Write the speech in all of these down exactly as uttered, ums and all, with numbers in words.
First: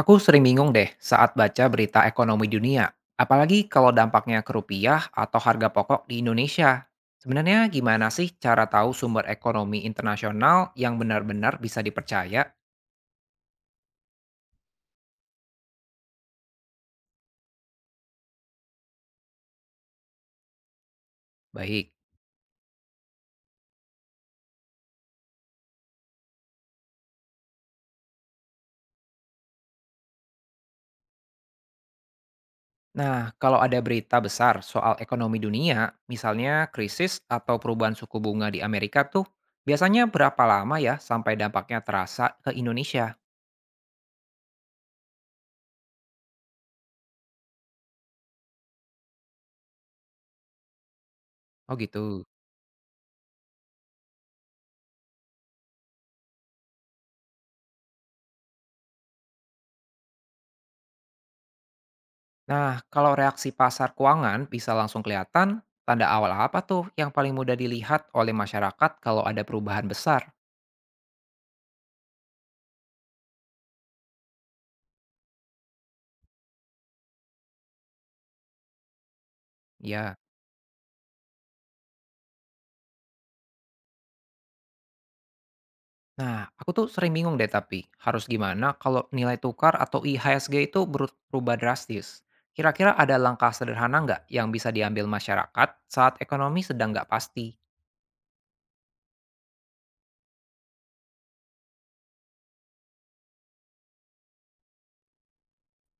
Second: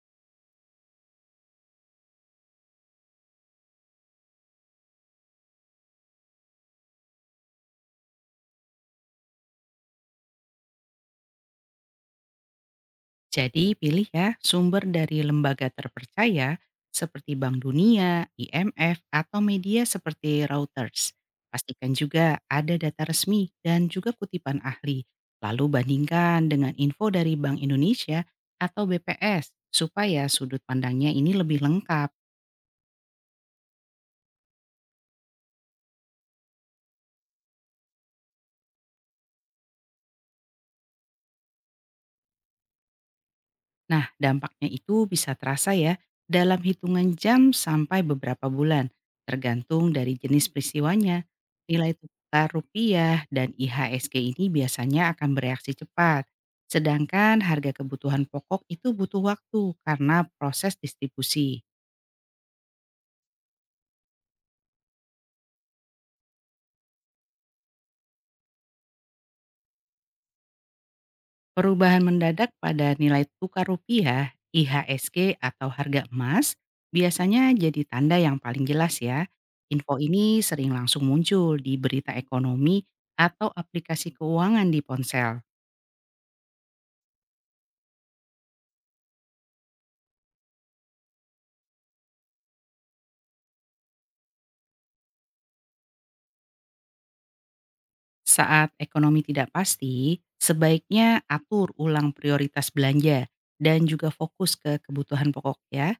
Aku sering bingung deh saat baca berita ekonomi dunia, apalagi kalau dampaknya ke rupiah atau harga pokok di Indonesia. Sebenarnya gimana sih cara tahu sumber ekonomi internasional yang benar-benar bisa dipercaya? Jadi pilih ya sumber dari lembaga terpercaya seperti Bank Dunia, I M F, atau media seperti Reuters. Baik. Pastikan juga ada data resmi dan juga kutipan ahli. Lalu bandingkan dengan info dari Bank Indonesia atau B P S supaya sudut pandangnya ini lebih lengkap. Nah, kalau ada berita besar soal ekonomi dunia, misalnya krisis atau perubahan suku bunga di Amerika tuh, biasanya berapa lama ya sampai dampaknya terasa ke Indonesia? Nah, dampaknya itu bisa terasa ya dalam hitungan jam sampai beberapa bulan, tergantung dari jenis peristiwanya. Oh Nilai gitu. tukar rupiah dan I H S G ini biasanya akan bereaksi cepat. Sedangkan harga kebutuhan pokok itu butuh waktu karena proses distribusi. Nah, kalau reaksi pasar keuangan bisa langsung kelihatan, tanda awal apa tuh yang paling mudah dilihat oleh masyarakat kalau ada perubahan besar? Perubahan mendadak pada nilai tukar rupiah, I H S G atau harga emas biasanya jadi tanda yang paling jelas ya. Info Ya. ini sering langsung muncul di berita ekonomi atau aplikasi keuangan di ponsel. Nah, aku tuh sering bingung deh tapi, harus gimana kalau nilai tukar atau I H S G itu beru- berubah drastis? Kira-kira ada langkah sederhana nggak yang bisa diambil masyarakat saat ekonomi sedang nggak pasti? Saat ekonomi tidak pasti, sebaiknya atur ulang prioritas belanja dan juga fokus ke kebutuhan pokok ya.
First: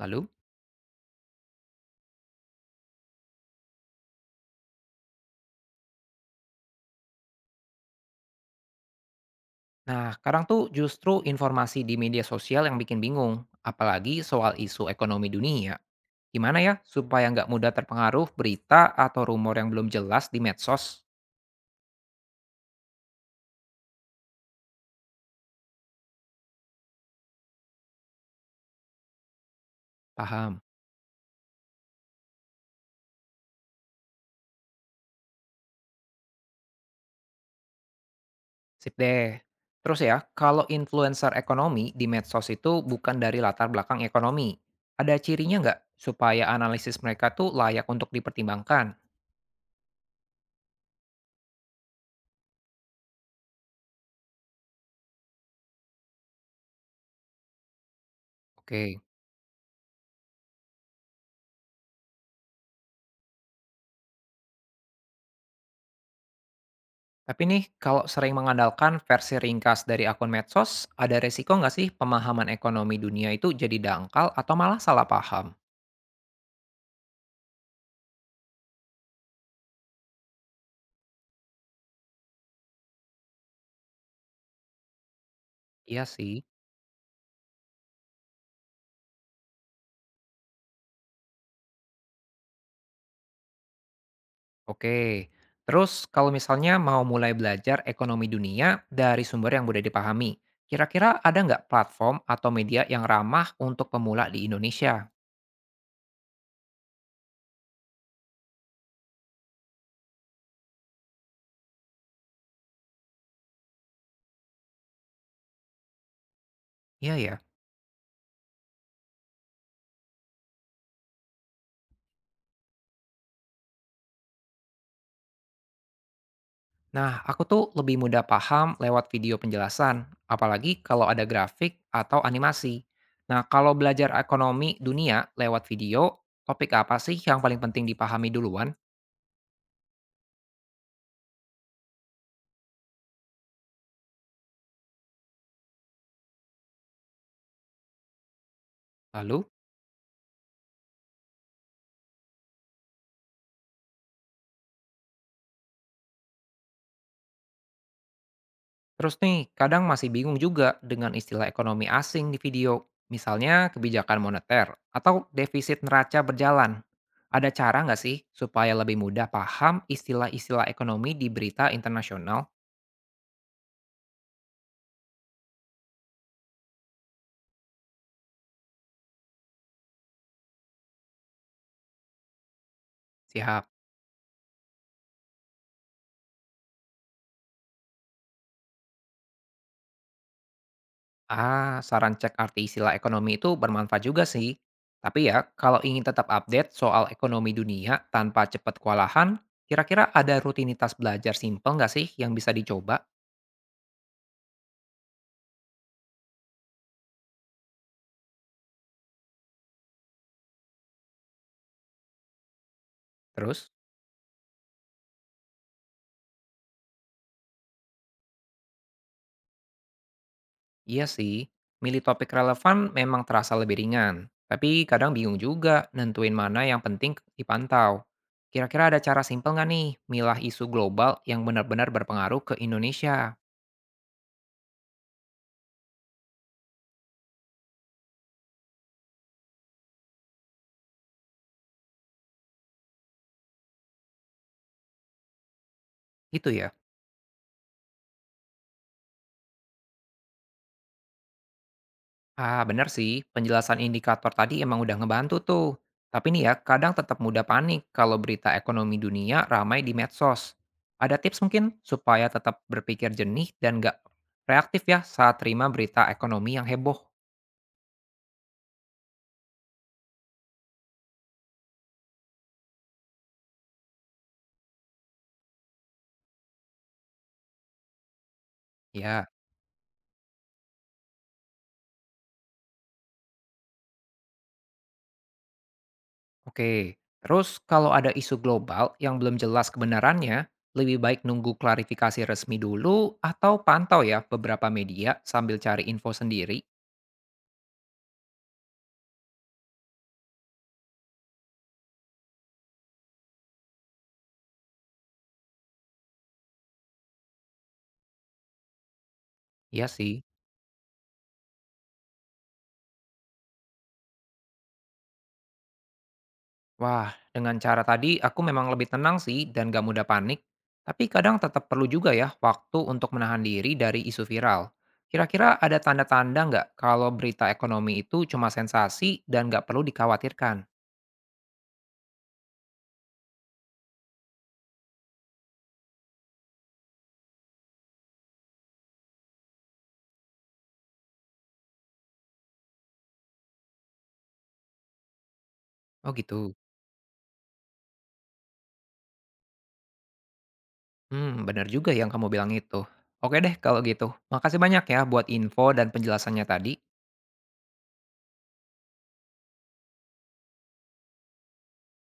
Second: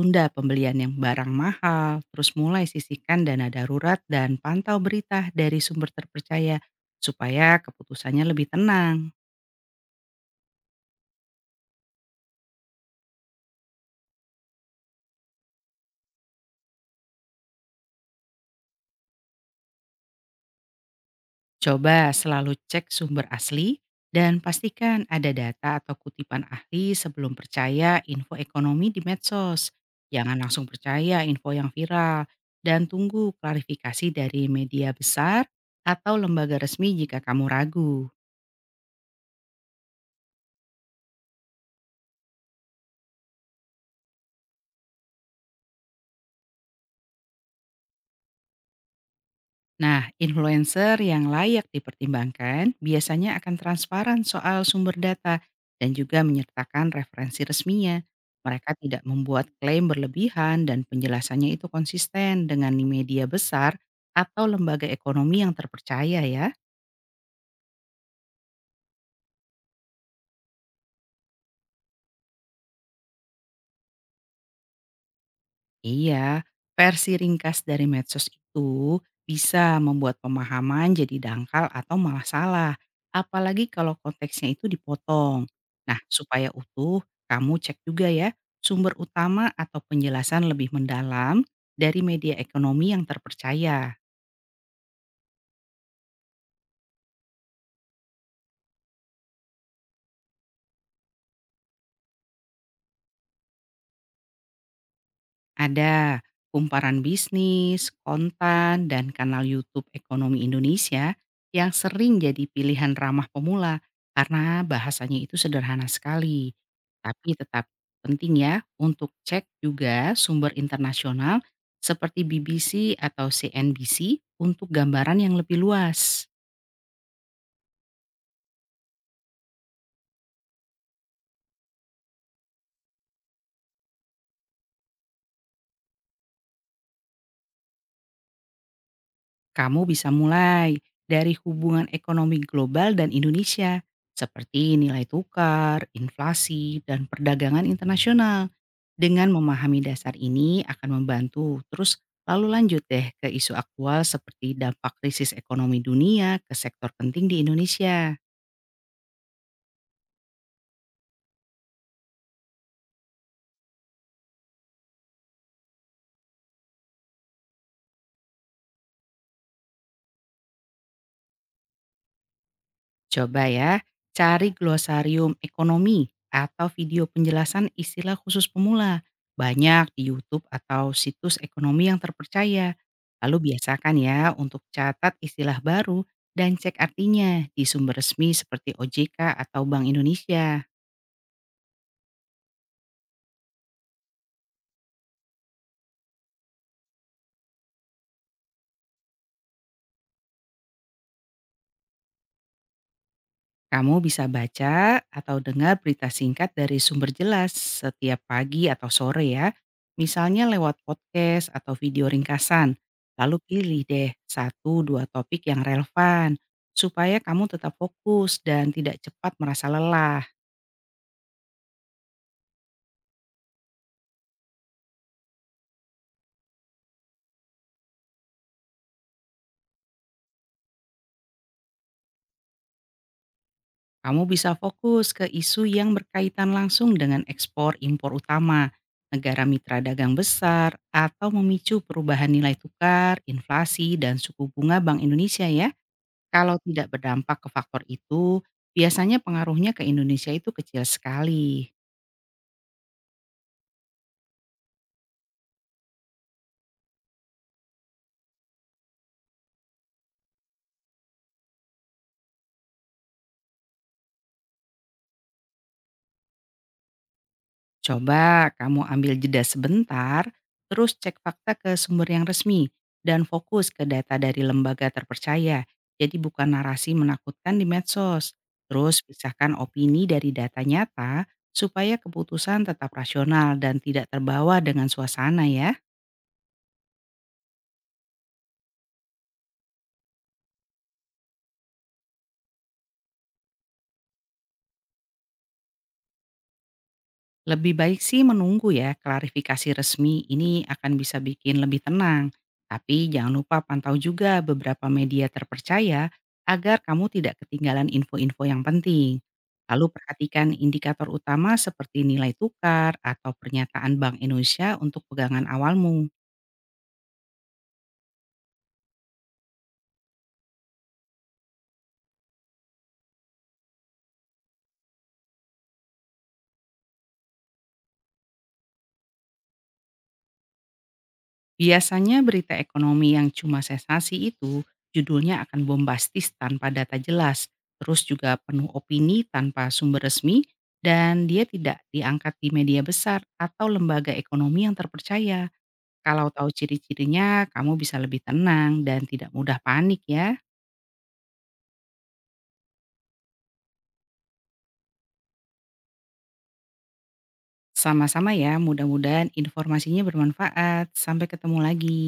Lalu? pembelian yang barang mahal, terus mulai sisihkan dana darurat dan pantau berita dari sumber terpercaya supaya keputusannya lebih tenang. Nah, sekarang tuh justru informasi di media sosial yang bikin bingung, apalagi soal isu ekonomi dunia. Gimana ya supaya nggak mudah terpengaruh berita atau rumor yang belum jelas di medsos? Coba selalu cek sumber asli dan pastikan ada data atau kutipan ahli sebelum percaya info ekonomi di medsos. Jangan Paham. langsung percaya info yang viral dan tunggu klarifikasi dari media besar atau lembaga resmi jika kamu ragu. Sip deh. Terus ya, kalau influencer ekonomi di medsos itu bukan dari latar belakang ekonomi. Ada cirinya nggak supaya analisis mereka tuh layak untuk dipertimbangkan? Nah, influencer yang layak dipertimbangkan biasanya akan transparan soal sumber data dan juga menyertakan referensi resminya. Mereka Oke. tidak membuat klaim berlebihan dan penjelasannya itu konsisten dengan media besar atau lembaga ekonomi yang terpercaya ya. Tapi nih, kalau sering mengandalkan versi ringkas dari akun medsos, ada resiko nggak sih pemahaman ekonomi dunia itu jadi dangkal atau malah salah paham? Iya, versi ringkas dari medsos itu bisa membuat pemahaman jadi dangkal atau malah salah, apalagi kalau konteksnya itu dipotong. Nah, Iya sih. supaya utuh, kamu cek juga ya sumber utama atau penjelasan lebih mendalam dari media ekonomi yang terpercaya. Oke, terus kalau misalnya mau mulai belajar ekonomi dunia dari sumber yang mudah dipahami, kira-kira ada nggak platform atau media yang ramah untuk pemula di Indonesia? Ada kumparan bisnis, kontan, dan kanal YouTube Ekonomi Indonesia yang sering jadi pilihan ramah pemula karena bahasanya itu sederhana sekali. Iya Tapi ya. tetap penting ya untuk cek juga sumber internasional seperti B B C atau C N B C untuk gambaran yang lebih luas. Nah, aku tuh lebih mudah paham lewat video penjelasan, apalagi kalau ada grafik atau animasi. Nah, kalau belajar ekonomi dunia lewat video, topik apa sih yang paling penting dipahami duluan? Kamu bisa mulai dari hubungan ekonomi global dan Indonesia, seperti nilai tukar, inflasi, dan perdagangan internasional. Dengan Lalu? memahami dasar ini akan membantu. Terus lalu lanjut deh ke isu aktual seperti dampak krisis ekonomi dunia ke sektor penting di Indonesia. Terus nih, kadang masih bingung juga dengan istilah ekonomi asing di video, misalnya kebijakan moneter atau defisit neraca berjalan. Ada cara nggak sih supaya lebih mudah paham istilah-istilah ekonomi di berita internasional? Coba ya, cari glosarium ekonomi atau video penjelasan istilah khusus pemula. Banyak di YouTube atau situs ekonomi yang terpercaya. Lalu Siap. biasakan ya untuk catat istilah baru dan cek artinya di sumber resmi seperti O J K atau Bank Indonesia. Ah, saran cek arti istilah ekonomi itu bermanfaat juga sih. Tapi ya, kalau ingin tetap update soal ekonomi dunia tanpa cepat kewalahan, kira-kira ada rutinitas belajar simpel nggak sih yang bisa dicoba? Kamu bisa baca atau dengar berita singkat dari sumber jelas setiap pagi atau sore ya. Misalnya lewat podcast atau video ringkasan. Lalu Terus? pilih deh satu dua topik yang relevan supaya kamu tetap fokus dan tidak cepat merasa lelah. Iya sih, milih topik relevan memang terasa lebih ringan, tapi kadang bingung juga nentuin mana yang penting dipantau. Kira-kira ada cara simpel nggak nih milah isu global yang benar-benar berpengaruh ke Indonesia? Kamu bisa fokus ke isu yang berkaitan langsung dengan ekspor impor utama, negara mitra dagang besar atau memicu perubahan nilai tukar, inflasi dan suku bunga Bank Indonesia ya. Gitu Kalau ya? tidak berdampak ke faktor itu, biasanya pengaruhnya ke Indonesia itu kecil sekali. Ah bener sih, penjelasan indikator tadi emang udah ngebantu tuh. Tapi nih ya, kadang tetap mudah panik kalau berita ekonomi dunia ramai di medsos. Ada tips mungkin supaya tetap berpikir jernih dan nggak reaktif ya saat terima berita ekonomi yang heboh? Coba kamu ambil jeda sebentar, terus cek fakta ke sumber yang resmi, dan fokus ke data dari lembaga terpercaya. Jadi bukan narasi menakutkan di medsos. Terus Ya. pisahkan opini dari data nyata, supaya keputusan tetap rasional dan tidak terbawa dengan suasana ya. Oke, terus kalau ada isu global yang belum jelas kebenarannya, lebih baik nunggu klarifikasi resmi dulu atau pantau ya beberapa media sambil cari info sendiri. Lebih baik sih menunggu ya klarifikasi resmi ini akan bisa bikin lebih tenang. Tapi jangan lupa pantau juga beberapa media terpercaya agar kamu tidak ketinggalan info-info yang penting. Lalu Iya sih. perhatikan indikator utama seperti nilai tukar atau pernyataan Bank Indonesia untuk pegangan awalmu. Wah, dengan cara tadi aku memang lebih tenang sih dan gak mudah panik. Tapi kadang tetap perlu juga ya waktu untuk menahan diri dari isu viral. Kira-kira ada tanda-tanda nggak kalau berita ekonomi itu cuma sensasi dan nggak perlu dikhawatirkan? Biasanya berita ekonomi yang cuma sensasi itu judulnya akan bombastis tanpa data jelas, terus juga penuh opini tanpa sumber resmi, dan dia tidak diangkat di media besar atau lembaga ekonomi yang terpercaya. Oh Kalau tahu gitu. ciri-cirinya, kamu bisa lebih tenang dan tidak mudah panik ya. Hmm, benar juga yang kamu bilang itu. Oke deh kalau gitu. Makasih banyak ya buat info dan penjelasannya tadi. Sama-sama ya, mudah-mudahan informasinya bermanfaat. Sampai ketemu lagi.